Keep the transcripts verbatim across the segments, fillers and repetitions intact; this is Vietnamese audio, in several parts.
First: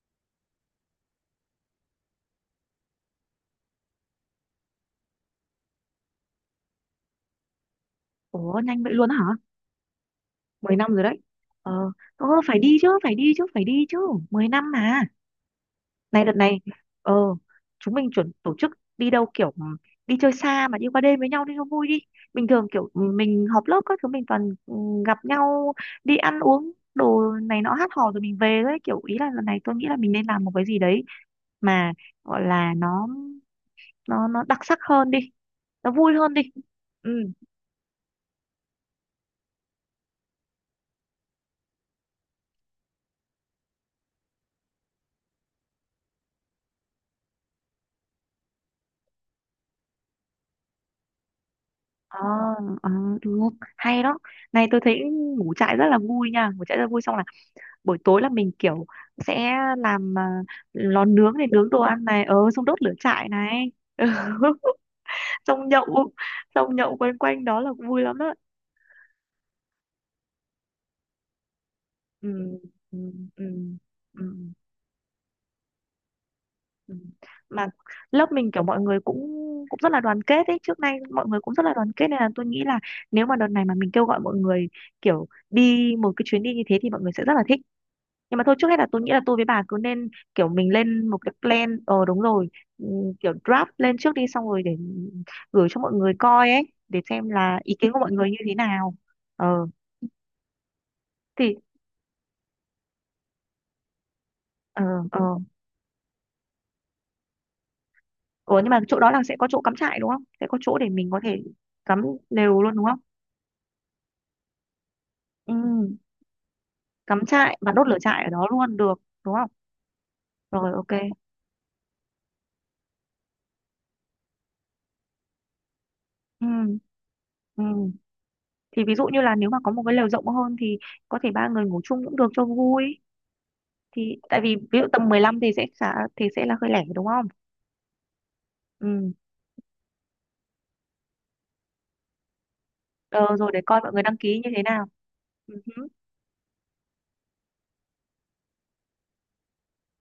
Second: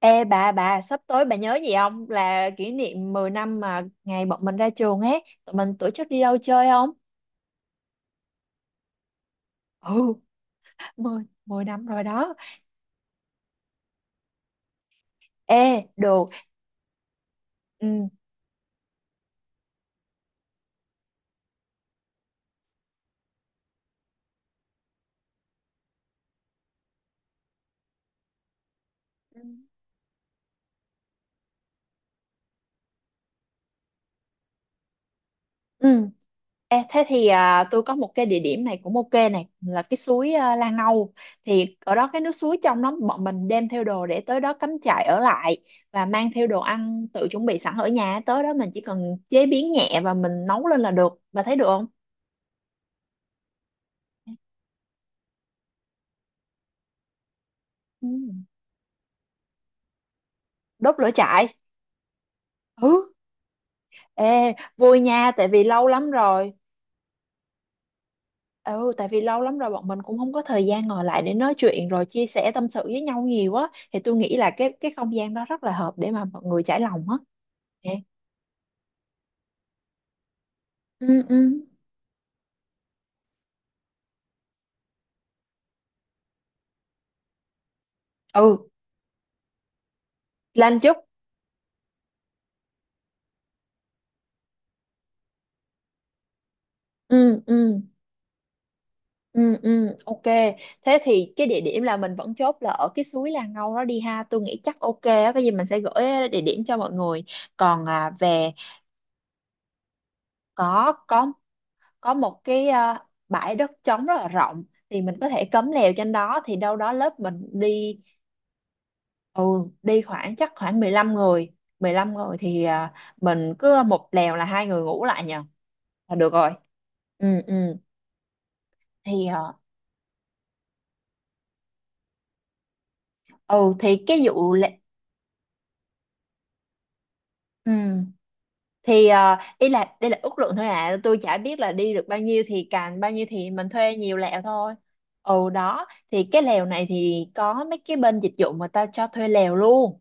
Ê bà bà sắp tới bà nhớ gì không, là kỷ niệm mười năm mà ngày bọn mình ra trường ấy, tụi mình tổ chức đi đâu chơi không? Ủa nhanh vậy luôn á hả? Ừ, mười năm rồi đấy. mười, mười Ờ, năm rồi ờ đó. phải đi chứ, phải đi chứ, phải đi chứ. mười năm mà. Ê Này được. đợt này, ờ, chúng Ừ. mình chuẩn tổ chức đi đâu kiểu ừ, đi chơi xa mà đi qua đêm với nhau đi cho vui đi. Bình thường kiểu ừ, mình họp lớp các thứ mình toàn ừ, gặp nhau đi ăn uống đồ này nọ hát hò rồi mình về đấy, kiểu ý là Ừ. lần này tôi nghĩ là mình nên làm một cái gì đấy mà gọi là nó nó nó đặc sắc hơn đi, nó Ừ. vui hơn đi. Ê, thế ừ thì à, tôi có một cái địa điểm này cũng ok này, là cái suối à, Lan Âu. Thì ở đó cái nước suối trong, đó bọn mình đem theo đồ để tới đó cắm trại ở lại, và mang theo đồ ăn tự chuẩn bị sẵn ở nhà, tới đó mình chỉ cần chế biến nhẹ và mình nấu lên là được. Bà thấy được không? Ờ, ờ, Được, hay đó. Này tôi thấy ngủ trại rất là vui nha, ngủ trại rất là vui, xong là buổi Ừ. tối là mình kiểu sẽ làm à, Đốt lò lửa nướng này, trại. nướng đồ ăn này, ờ xong đốt Ừ. lửa trại này. Ừ. Ê, vui nha, tại vì Xong lâu lắm nhậu, rồi. xong nhậu quanh quanh đó là vui lắm đó. Ừ, tại vì lâu lắm rồi bọn mình cũng không có thời gian ngồi lại để nói chuyện rồi chia sẻ ừ, tâm sự ừ, với nhau ừ, nhiều á. Thì tôi ừ, nghĩ là cái cái không gian đó rất là hợp để mà mọi người trải ừ. lòng á. Mà Nè. lớp mình kiểu mọi người cũng cũng rất là đoàn kết ấy, trước nay Ừ, mọi ừ. người cũng rất là đoàn kết nên là tôi nghĩ là nếu mà đợt này mà mình kêu gọi mọi người kiểu đi một cái chuyến đi như thế thì mọi người sẽ rất là thích. Nhưng mà thôi, trước Ừ, hết là tôi nghĩ là tôi với bà cứ nên kiểu mình Lan Chúc. lên một cái plan. ờ Đúng rồi. Ừm, kiểu draft lên trước đi xong rồi để gửi cho mọi người coi ấy để xem Ừ, là ý ừ, kiến của mọi người như thế nào. ừ, Ờ ừ, ok. Thế thì cái thì địa điểm là mình vẫn chốt là ở cái suối Là Ngâu đó đi ha. Tôi nghĩ chắc ờ ok ờ á, cái gì mình sẽ gửi địa điểm cho mọi người. Còn à, về Ủa nhưng mà chỗ đó là sẽ có chỗ cắm trại đúng không, sẽ có chỗ để có. mình có có thể cắm có một lều cái luôn đúng ờ, không? bãi đất trống rất là rộng, thì mình có thể ừ cấm lều trên đó, thì đâu đó lớp Cắm mình trại và đốt đi. lửa trại ở đó luôn được đúng Ừ, không? đi khoảng chắc Rồi, khoảng ok. mười lăm người. mười lăm người thì ờ, mình cứ một lều là hai người ngủ lại nhờ là được rồi. ừ Ừ, ừ. ừ thì ví dụ như thì là nếu ờ, mà có một cái lều rộng hơn thì có thể ba người ngủ chung cũng được cho vui. ừ thì Thì cái tại vụ vì lệ- ví dụ tầm mười lăm thì sẽ khá, thì sẽ là hơi lẻ đúng không? ừ ừ thì ờ, ý là đây là ước lượng thôi à, tôi chả biết là đi được bao nhiêu, thì càng bao nhiêu ờ, thì Rồi để mình coi mọi thuê người nhiều đăng lều ký như thế thôi. nào. Ừ Ừ. đó, hứ, thì cái lều này thì có mấy cái bên dịch vụ mà ta cho thuê lều luôn,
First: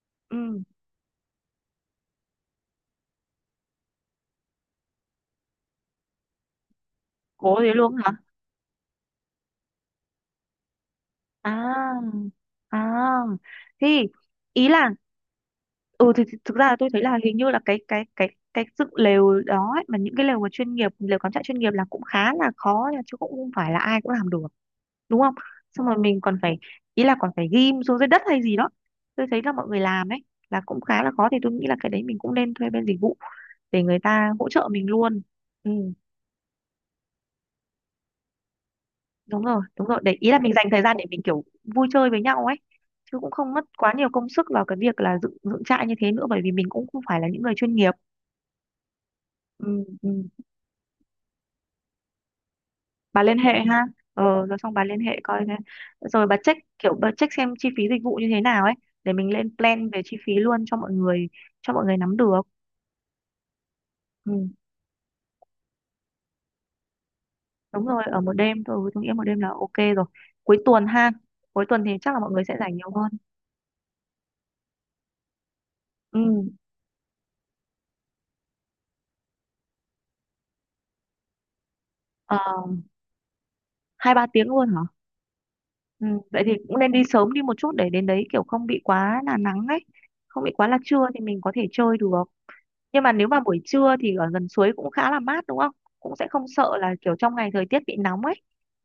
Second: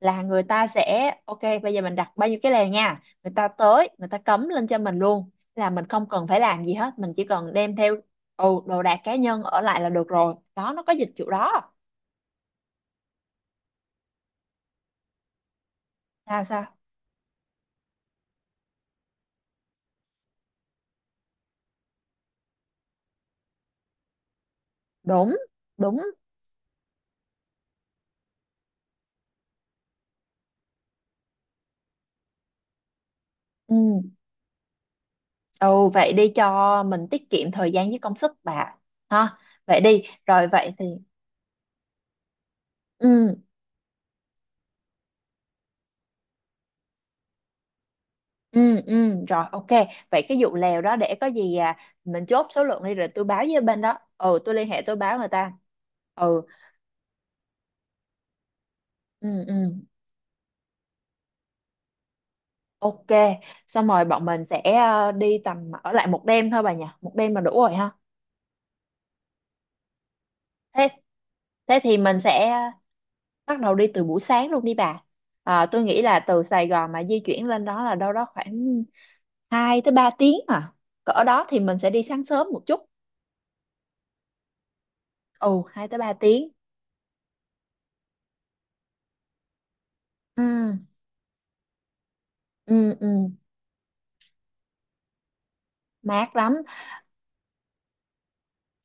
là người ừ. ta sẽ ok, bây giờ mình đặt bao nhiêu cái lèo nha, người ta tới người ta cấm lên cho mình luôn, là mình không cần phải làm gì hết, mình chỉ cần Cố thế đem luôn theo hả? ừ, đồ đạc cá nhân ở lại là được rồi đó, nó có dịch vụ đó. à à thì ý là ừ thì thì Sao thực ra là sao. tôi thấy là hình như là cái cái cái cái dựng lều đó ấy, mà những cái lều mà chuyên nghiệp, lều cắm trại chuyên nghiệp là cũng khá là khó nha, chứ cũng không phải là ai cũng làm được đúng không? Đúng. Xong rồi Đúng. mình còn phải, ý là còn phải ghim xuống dưới đất hay gì đó. Tôi thấy là mọi người làm ấy là cũng khá là khó, thì tôi nghĩ là cái đấy mình cũng nên thuê bên dịch vụ để người Ừ. ta hỗ trợ mình luôn. ừ Ừ. Vậy đi cho mình tiết kiệm thời gian với công sức, bà ha. Đúng rồi, Vậy đúng rồi, đi để ý là rồi. mình dành Vậy thời thì gian để mình kiểu vui chơi với nhau ấy, chứ cũng ừ, không mất quá nhiều công sức vào cái việc là dựng dựng trại như thế nữa, bởi vì mình cũng không phải là những người chuyên nghiệp. ừ, ừ, rồi ok. ừ, ừ. Vậy cái vụ lèo đó, để có gì à, mình chốt số lượng đi rồi Bà tôi liên báo hệ với bên ha. đó. Ờ ừ, tôi Rồi liên xong hệ, bà tôi liên báo hệ người coi ta. thế. Rồi bà Ừ, check, kiểu bà check xem chi phí dịch vụ như thế nào ấy, để mình ừ, lên ừ. plan về chi phí luôn cho mọi người, cho mọi người nắm được. Ok, xong rồi bọn ừ, mình sẽ ờ, đi tầm ở lại một đêm thôi bà nhỉ, một đêm là đủ rồi Đúng ha. rồi, ở một đêm thôi, tôi nghĩ một đêm là ok rồi. Cuối tuần Thế ha? Cuối thế tuần thì thì chắc mình là mọi người sẽ sẽ rảnh nhiều hơn. bắt đầu đi từ buổi sáng luôn đi bà. À, tôi nghĩ là ừ. từ Sài Gòn mà di chuyển lên đó là đâu đó khoảng hai tới ba tiếng à. Cỡ đó thì mình sẽ đi sáng ờ, sớm một chút. Hai ba tiếng luôn hả? Ồ, hai tới Ừ, ba vậy tiếng. thì cũng nên đi sớm đi một chút để đến đấy kiểu không bị quá là nắng ấy, Ừ, không bị quá là trưa thì mình có thể chơi được. ừ, Nhưng mà nếu ừ, mà buổi trưa thì ở gần suối cũng khá là mát đúng không, cũng sẽ mát không lắm. sợ là kiểu trong ngày thời tiết bị nóng ấy.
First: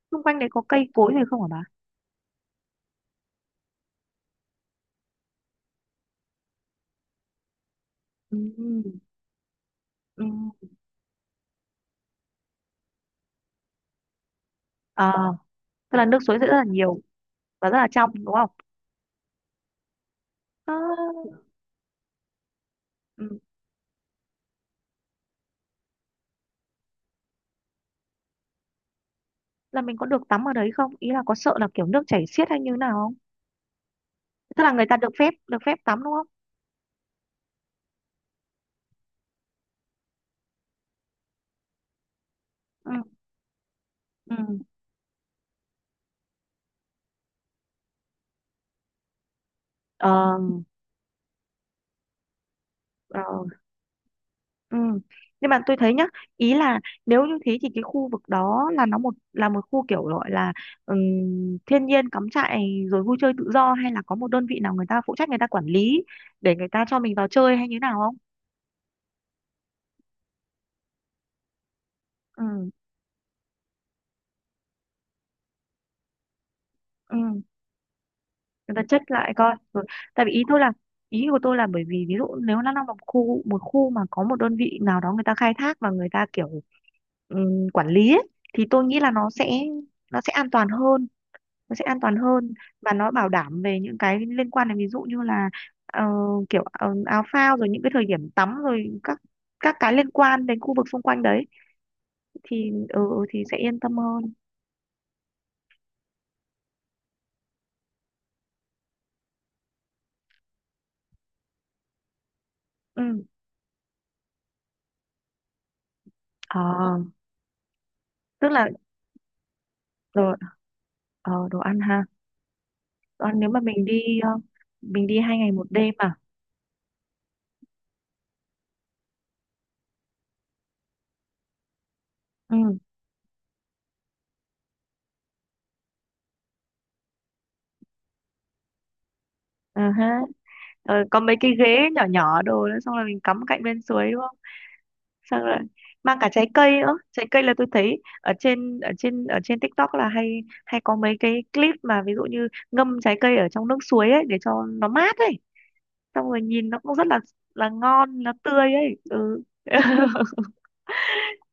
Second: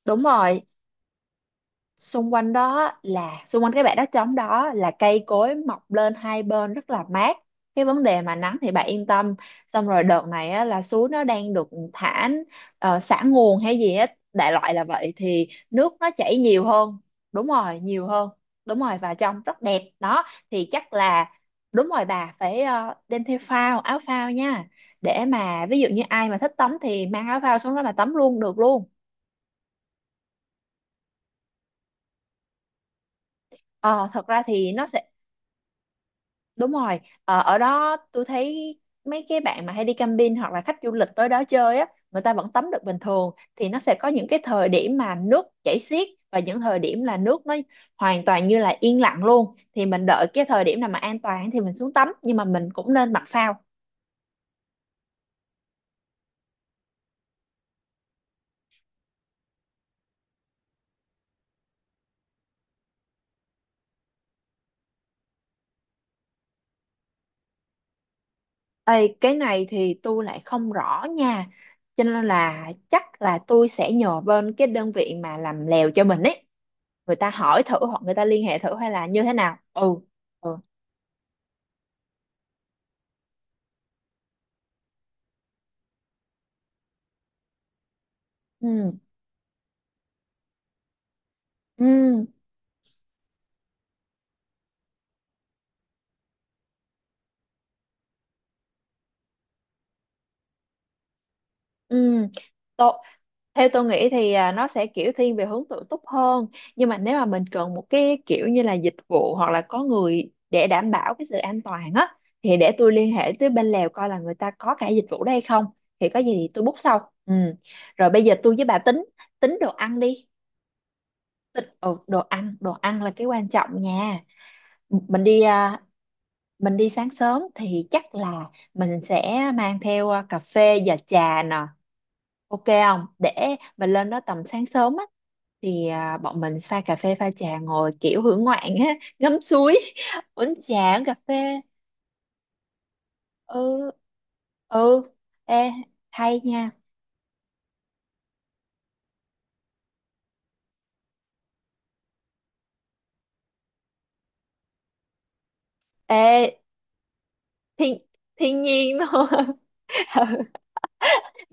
Đúng Xung quanh đấy có rồi, cây cối gì không hả bà? xung quanh đó là xung quanh cái bãi đất trống đó là cây cối mọc lên hai bên rất là mát. Cái vấn đề mà nắng thì bạn ừ, yên tâm. Xong rồi đợt này á, ừ. là suối nó đang được thả, uh, xả nguồn hay gì á, đại loại là vậy, À, thì nước tức là nó nước chảy suối sẽ rất là nhiều hơn. nhiều Đúng và rất rồi, là nhiều trong hơn. đúng không? Đúng rồi, và trông rất đẹp đó. Thì à, chắc là đúng rồi, bà phải ờ, đem theo ừ. phao, áo phao nha, để mà ví dụ như ai mà thích tắm thì mang áo phao xuống đó mà tắm luôn được luôn. Là mình có được tắm ở đấy không, ý là có sợ là kiểu nước chảy xiết hay như nào không, Ờ, thật ra tức thì là nó người ta sẽ. được phép, được phép tắm đúng không? Đúng rồi, ờ, ở đó tôi thấy mấy cái bạn mà hay đi camping hoặc là khách du lịch tới đó chơi á, người ta vẫn tắm được bình ừ, thường. Thì nó sẽ có những ừ. cái thời điểm mà nước chảy xiết, và những thời điểm là nước nó hoàn toàn như là yên lặng luôn, thì mình đợi Ờ, cái thời điểm nào mà an toàn thì mình xuống tắm, nhưng mà mình cũng nên mặc ờ, phao. Ừ. Nhưng mà tôi thấy nhá, ý là nếu như thế thì cái khu vực đó là nó một là một khu kiểu gọi là ừm, thiên nhiên cắm trại rồi vui chơi tự do, hay là có một đơn vị nào người ta phụ trách, người ta quản lý để người ta cho mình vào chơi hay như nào không? Ê, cái này thì tôi lại không rõ nha. Cho nên là Ừ, chắc là tôi sẽ nhờ bên cái đơn vị mà làm lèo cho mình ấy. Người ừ. ta hỏi thử, hoặc người ta liên hệ Người thử ta hay là check như thế lại coi. nào. Rồi. Ừ. Tại vì ý Ừ. tôi là, ý của tôi là bởi vì ví dụ nếu nó là một khu, một khu mà có một đơn vị nào đó người ta khai thác và người ta kiểu ừm, quản lý ấy, thì tôi Ừ. nghĩ là nó sẽ nó sẽ an toàn hơn, nó sẽ an toàn Ừ, hơn, và nó bảo đảm về những cái liên quan đến ví dụ như là ờ, kiểu ờ, áo phao rồi những cái thời điểm tắm rồi các các cái liên quan đến khu vực xung quanh đấy ừ, thì tôi ừ, ừ, thì sẽ theo yên tôi tâm nghĩ thì hơn. à, nó sẽ kiểu thiên về hướng tự túc hơn, nhưng mà nếu mà mình cần một cái kiểu như là dịch vụ hoặc là có người để đảm bảo cái sự an toàn á, thì để tôi liên ừ. hệ tới bên Lào coi là người ta có cả dịch vụ đây không, thì có gì thì Ờ, tôi book sau. Ừ, rồi bây giờ tức tôi với là bà tính tính đồ ăn đồ, đi. ờ, đồ Tính, ăn ừ, ha. đồ ăn, đồ ăn là cái Đồ ăn quan nếu mà trọng mình đi nha. ờ, mình đi mình hai đi ngày một à, đêm à. mình đi sáng sớm thì chắc là mình sẽ mang theo à, cà phê và trà nè. Ok Ừ. không? Để mình lên đó tầm sáng sớm á, thì à, bọn mình pha cà phê pha trà ngồi kiểu hưởng ngoạn á, ngắm suối, ờ ha. uống trà, Ờ, uống cà có mấy cái phê. ghế nhỏ nhỏ đồ nữa, xong rồi mình cắm cạnh bên Ừ, suối đúng. ừ. Xong rồi Ê, mang cả hay trái nha. cây nữa, trái cây là tôi thấy ở trên ở trên ở trên TikTok là hay, hay có mấy cái clip mà ví dụ như ngâm trái cây ở trong nước suối ấy để cho nó mát ấy, xong Ê, rồi nhìn nó cũng rất là là thiên ngon, nó thiên tươi ấy. nhiên ừ. luôn.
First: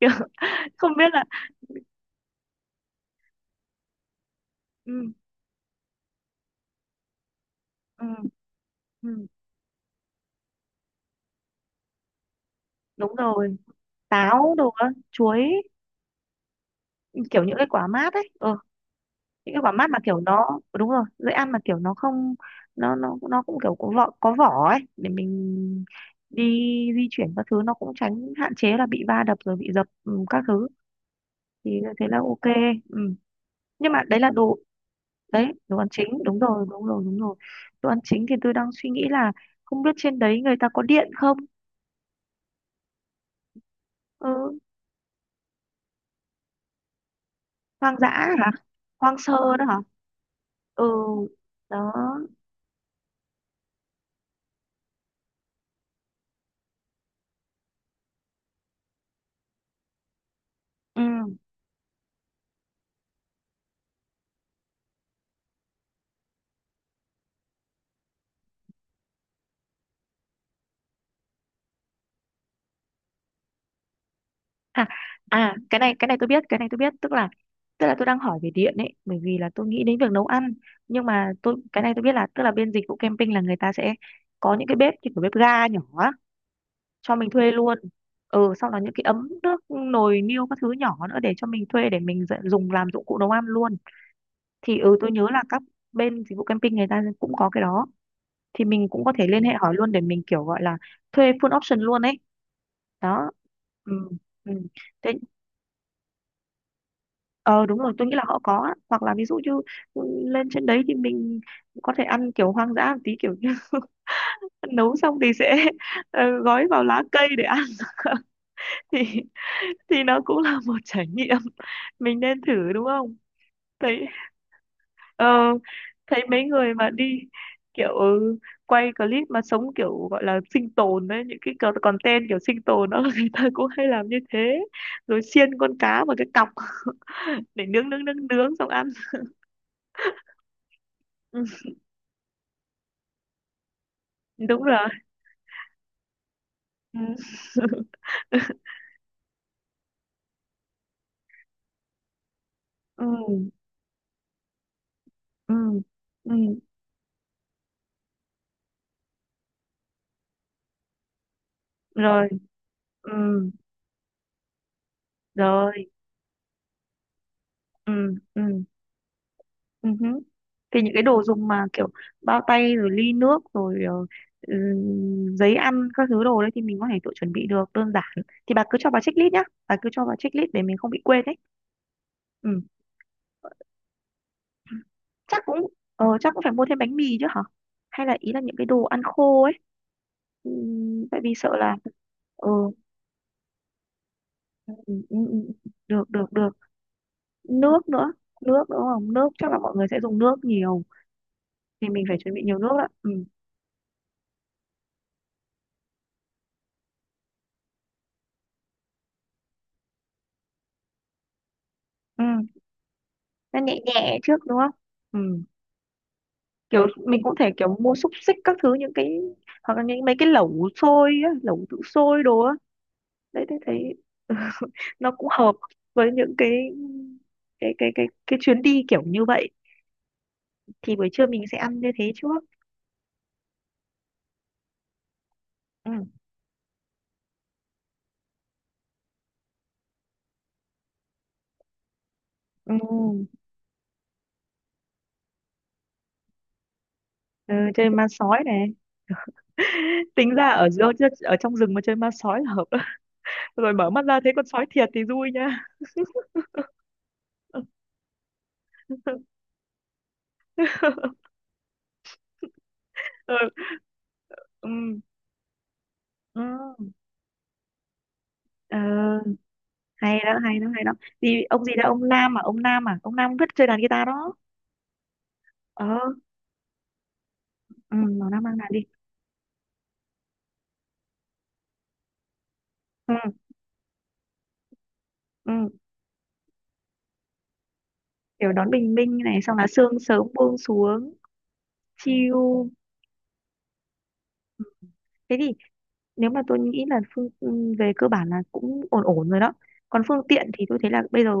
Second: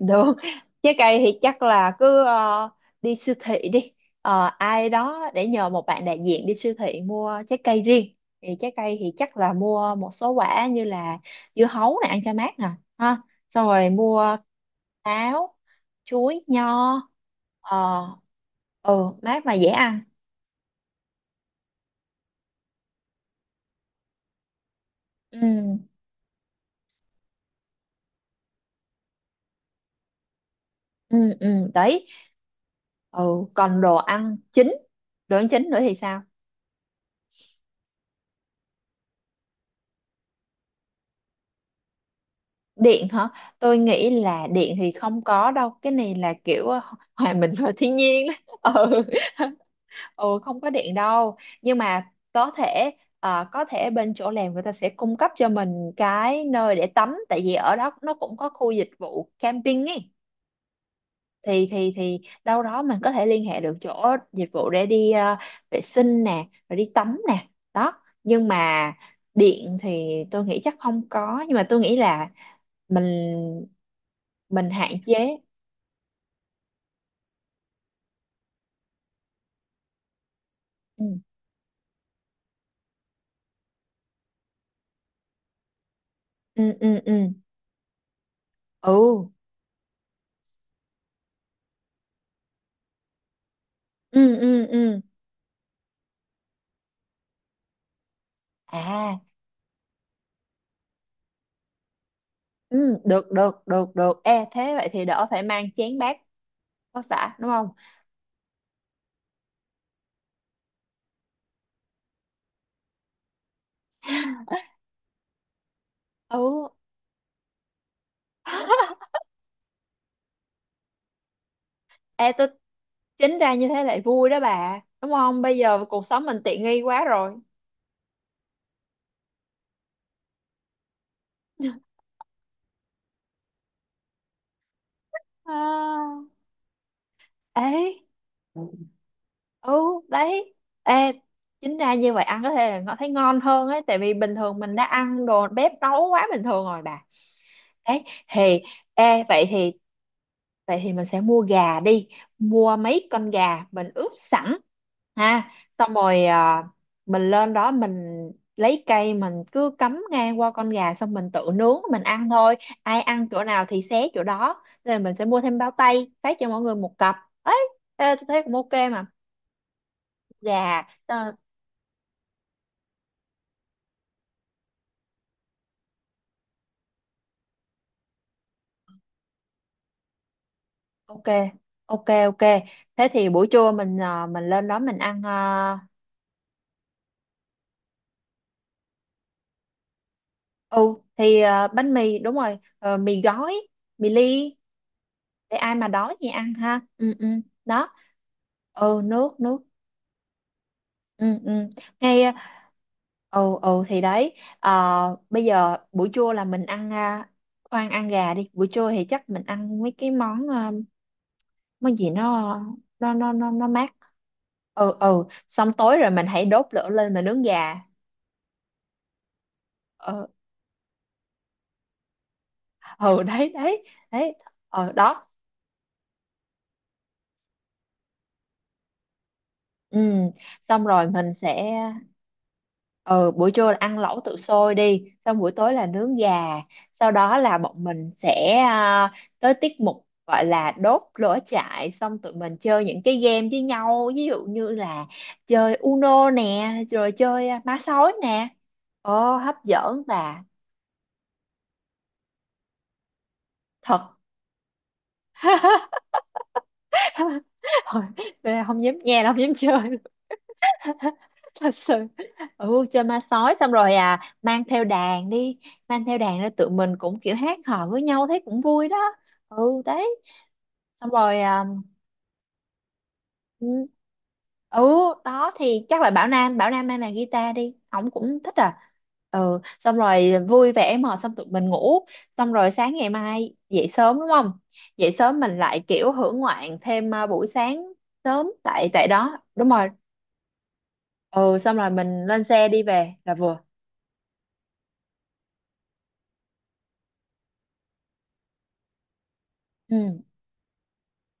Kiểu không trái biết cây là thì chắc là cứ ờ, đi siêu thị đi. Ờ, ai ừ, đó để nhờ một bạn đại diện đi siêu thị mua trái cây ừ, riêng. Thì trái cây thì ừ, chắc là mua một số quả như là dưa hấu này ăn cho mát nè, đúng ha. rồi, Xong rồi mua táo đồ á, chuối, táo, chuối, nho. kiểu những cái quả Ờ, mát ấy. Ừ, ừ, mát mà những cái dễ quả mát mà ăn. kiểu nó đúng rồi dễ ăn, mà kiểu nó không, nó nó nó cũng kiểu có vỏ, có vỏ ấy để mình Ừ, đi di chuyển các thứ nó cũng tránh, hạn chế là bị va đập rồi bị dập, ừ, các thứ ừ, ừ, thì thế đấy. là ok. ừ. Ừ, còn Nhưng đồ mà đấy là ăn đồ, chính, đồ ăn đấy chính đồ nữa ăn thì chính, sao? đúng rồi, đúng rồi, đúng rồi. Đồ ăn chính thì tôi đang suy nghĩ là không biết trên đấy người ta có điện không. Điện hả? Tôi nghĩ là ừ. điện thì không có đâu, cái này là kiểu ờ, hòa mình vào thiên Hoang dã nhiên hả? đó. Ừ. Hoang sơ đó hả? Ừ không có Ừ điện đâu, nhưng đó mà có thể ờ, có thể bên chỗ làm người ta sẽ cung cấp cho mình cái nơi để tắm, tại vì ở đó nó cũng có khu dịch vụ camping ấy, ừ. thì thì thì đâu đó mình có thể liên hệ được chỗ dịch vụ để đi ờ, vệ sinh nè, rồi đi tắm nè. Đó nhưng mà điện thì tôi nghĩ chắc không có, nhưng mà tôi nghĩ là mình mình À, hạn chế. à cái này, cái này tôi biết, cái này tôi biết, tức là tức là tôi đang hỏi về điện ấy bởi vì là tôi nghĩ đến việc nấu ăn, Ừ, nhưng mà tôi cái này tôi biết là tức là bên dịch vụ camping là người ta sẽ có những cái bếp như kiểu bếp ga nhỏ á, ừ, ừ, ừ, cho mình thuê luôn. Ừ sau đó những cái ừ, ấm nước nồi niêu các thứ nhỏ nữa để cho mình thuê, để mình dạy- dùng làm dụng cụ nấu ăn luôn. ừ, ừ, Thì ừ ừ. tôi nhớ là các bên dịch vụ camping người ta cũng có cái đó, thì mình cũng có À. thể liên hệ hỏi luôn để mình kiểu gọi là thuê full option luôn ấy. Ừ, Đó. được được được ừ. được. E Ừ. thế vậy thì Thế đỡ phải mang chén bát, có phải đúng ờ không. đúng rồi, tôi nghĩ là họ có á. Hoặc là ví dụ như ừ, lên trên đấy thì mình có thể ăn kiểu hoang dã một tí, kiểu như nấu xong thì sẽ ờ, gói Ừ. vào lá cây để ăn. thì thì nó cũng là một trải nghiệm mình E nên tôi thử đúng không? chính ra như thế lại Thấy, vui đó bà, đúng ờ, không, bây giờ cuộc sống thấy mình mấy tiện người nghi mà quá đi rồi. kiểu ừ, quay clip mà sống kiểu gọi là sinh tồn đấy, những cái co- content kiểu sinh tồn đó, người ta cũng hay làm như thế, rồi xiên con cá vào À, cái cọc để nướng, ấy. nướng nướng nướng xong ăn. Ừ, đấy. Ê ừ, chính ra như vậy ăn có thể là nó thấy ngon hơn ấy, tại vì bình thường Đúng mình đã rồi. ăn đồ bếp nấu quá bình thường rồi ừ. bà. Đấy thì ê vậy thì vậy thì mình sẽ mua gà đi, mua ừ mấy con gà mình ướp sẵn ha. ừ Xong rồi ừ à, mình lên đó mình lấy cây mình cứ cắm ngang qua con gà, xong mình tự nướng mình rồi ăn thôi. Ai ừ ăn chỗ nào thì xé chỗ đó, nên là mình sẽ mua thêm bao rồi tay phát cho mọi người một cặp ấy. ừ Ê, tôi ừ thấy cũng ok mà. ừ hứ. Thì Gà những cái đồ ờ, dùng mà kiểu bao tay rồi ly nước rồi ờ, ừ, giấy ăn các thứ đồ đấy thì mình có thể tự chuẩn bị được đơn giản. Thì bà cứ cho bà checklist nhá, bà cứ cho bà checklist để mình không bị quên ok đấy. ok ok. ừ Thế thì buổi trưa mình à, mình lên đó mình ăn. Chắc cũng Uh, ờ, chắc cũng phải mua thêm bánh mì chứ hả, hay là ý là những cái đồ ăn khô ấy, ừ, ừ tại vì thì sợ à, là bánh mì đúng ừ, rồi, ờ, mì gói, mì ly, ừ, ừ, ừ. để ai mà được, đói thì được, được. ăn ha. Ừ, ừ Nước đó. nữa, nước, đúng Ừ không nước, nước chắc nước. là mọi người sẽ dùng nước nhiều, Ừ, ừ thì mình phải ngay. chuẩn bị nhiều nước ạ. ừ Ừ, ừ thì đấy. Ờ, bây giờ buổi trưa là mình ăn à, khoan ăn gà đi, buổi trưa thì chắc mình ăn mấy cái món à, món gì nó ừ nó nó nó nó nó nhẹ mát. nhẹ trước đúng không? Ừ, ừ. ừ Xong tối rồi mình hãy đốt Kiểu lửa lên mình mà cũng nướng thể kiểu gà. mua xúc xích các thứ, những cái hoặc là những mấy Ừ, cái lẩu xôi á, lẩu tự sôi đồ á. ừ. Đấy đấy thế thấy đấy đấy ờ nó đó. cũng hợp với những cái cái cái cái cái chuyến đi kiểu như vậy. Ừ xong Thì buổi rồi trưa mình mình sẽ sẽ. ăn như thế trước. Ừ, buổi trưa là ăn lẩu tự sôi đi, xong buổi tối là ừ nướng gà. Sau đó là bọn mình sẽ à, tới tiết mục gọi là đốt lửa trại, xong tụi mình ừ, chơi những cái game với nhau, ví dụ như là chơi Uno nè, rồi chơi ừ à, má Chơi ma sói sói nè. này. Ờ hấp dẫn Tính và ra ở giữa, ở trong rừng mà chơi ma sói là hợp. Đấy. Rồi mở thật. mắt ra thấy con sói thiệt thì vui nha. Thôi, tôi không dám nghe, không dám chơi. Thật sự ừ chơi ma ừ. sói, xong rồi à mang theo Ừ. đàn đi. Mang theo đàn Ừ. ra tụi mình cũng kiểu hát hò với nhau thấy cũng Ờ, vui đó. Ừ đấy. Hay đó, hay đó, hay đó. Xong rồi Thì à, ông gì đó, ông Nam à ông Nam à ông Nam rất chơi đàn ừ, guitar đó. ừ, đó thì ờ chắc là Bảo Nam Bảo Nam mang đàn guitar đi, ừ, ổng nó cũng Nam thích mang đàn đi. à. Ừ xong rồi vui vẻ mà, xong tụi mình ngủ, xong rồi sáng ngày ừ, mai dậy sớm đúng không. Dậy sớm mình ừ. lại kiểu hưởng ngoạn thêm à, buổi sáng sớm Kiểu đón tại bình tại minh đó này, xong là đúng rồi. sương sớm buông xuống Ừ xong rồi mình chill. lên xe đi về là vừa. Thế thì nếu mà tôi nghĩ là phương, ừ, về cơ bản là cũng ổn ổn rồi đó. Còn Ừ phương tiện thì tôi thấy là bây giờ,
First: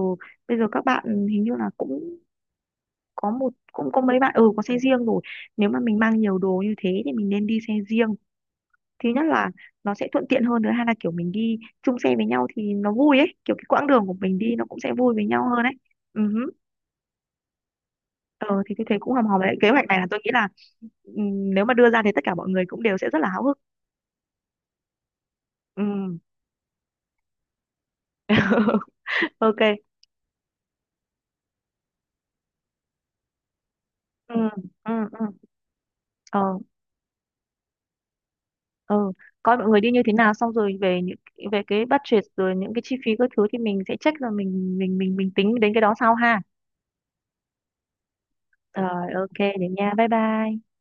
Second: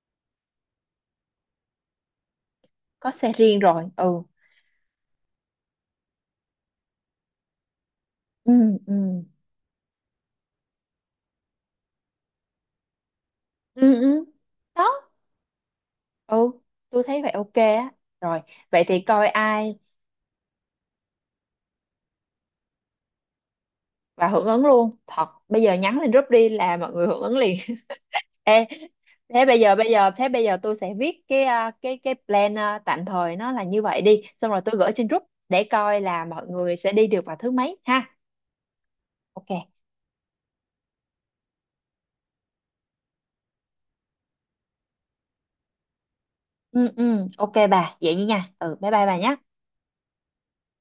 bây giờ các bạn hình như là cũng có có xe một, riêng rồi. cũng có mấy Ừ, bạn ừ có xe riêng rồi. Nếu mà mình mang nhiều đồ như thế thì mình nên đi xe riêng, ừ, ừ, thứ nhất là nó sẽ thuận tiện hơn, thứ hai là kiểu mình đi chung xe với nhau thì nó vui ấy, kiểu cái quãng ừ, đường của ừ mình đi nó cũng đó. sẽ vui với nhau hơn ấy. Ừ hứ. Ừ tôi thấy vậy ok á. Rồi Ờ, thì vậy tôi thấy thì cũng hòm coi hòm đấy, kế ai hoạch này là tôi nghĩ là ừm, nếu mà đưa ra thì tất cả mọi người cũng đều sẽ rất là háo hức. và hưởng ứng luôn thật, bây giờ ừ nhắn lên group đi là mọi người hưởng ứng liền. Ê, thế bây ok. giờ bây giờ thế bây giờ tôi sẽ viết cái à, cái cái plan à, tạm thời nó là như vậy đi, ừ xong rồi tôi gửi ừ trên group ừ để coi là ờ mọi người sẽ đi được vào thứ mấy ha. ờ Ok. Coi mọi người đi như thế nào xong rồi về những, về cái budget rồi những cái chi phí các thứ thì mình sẽ check rồi mình mình mình mình tính đến cái đó sau ha. Ừ, ừ ok bà vậy nha, ừ bye bye Rồi, bà nhé. ok, để nha, bye bye.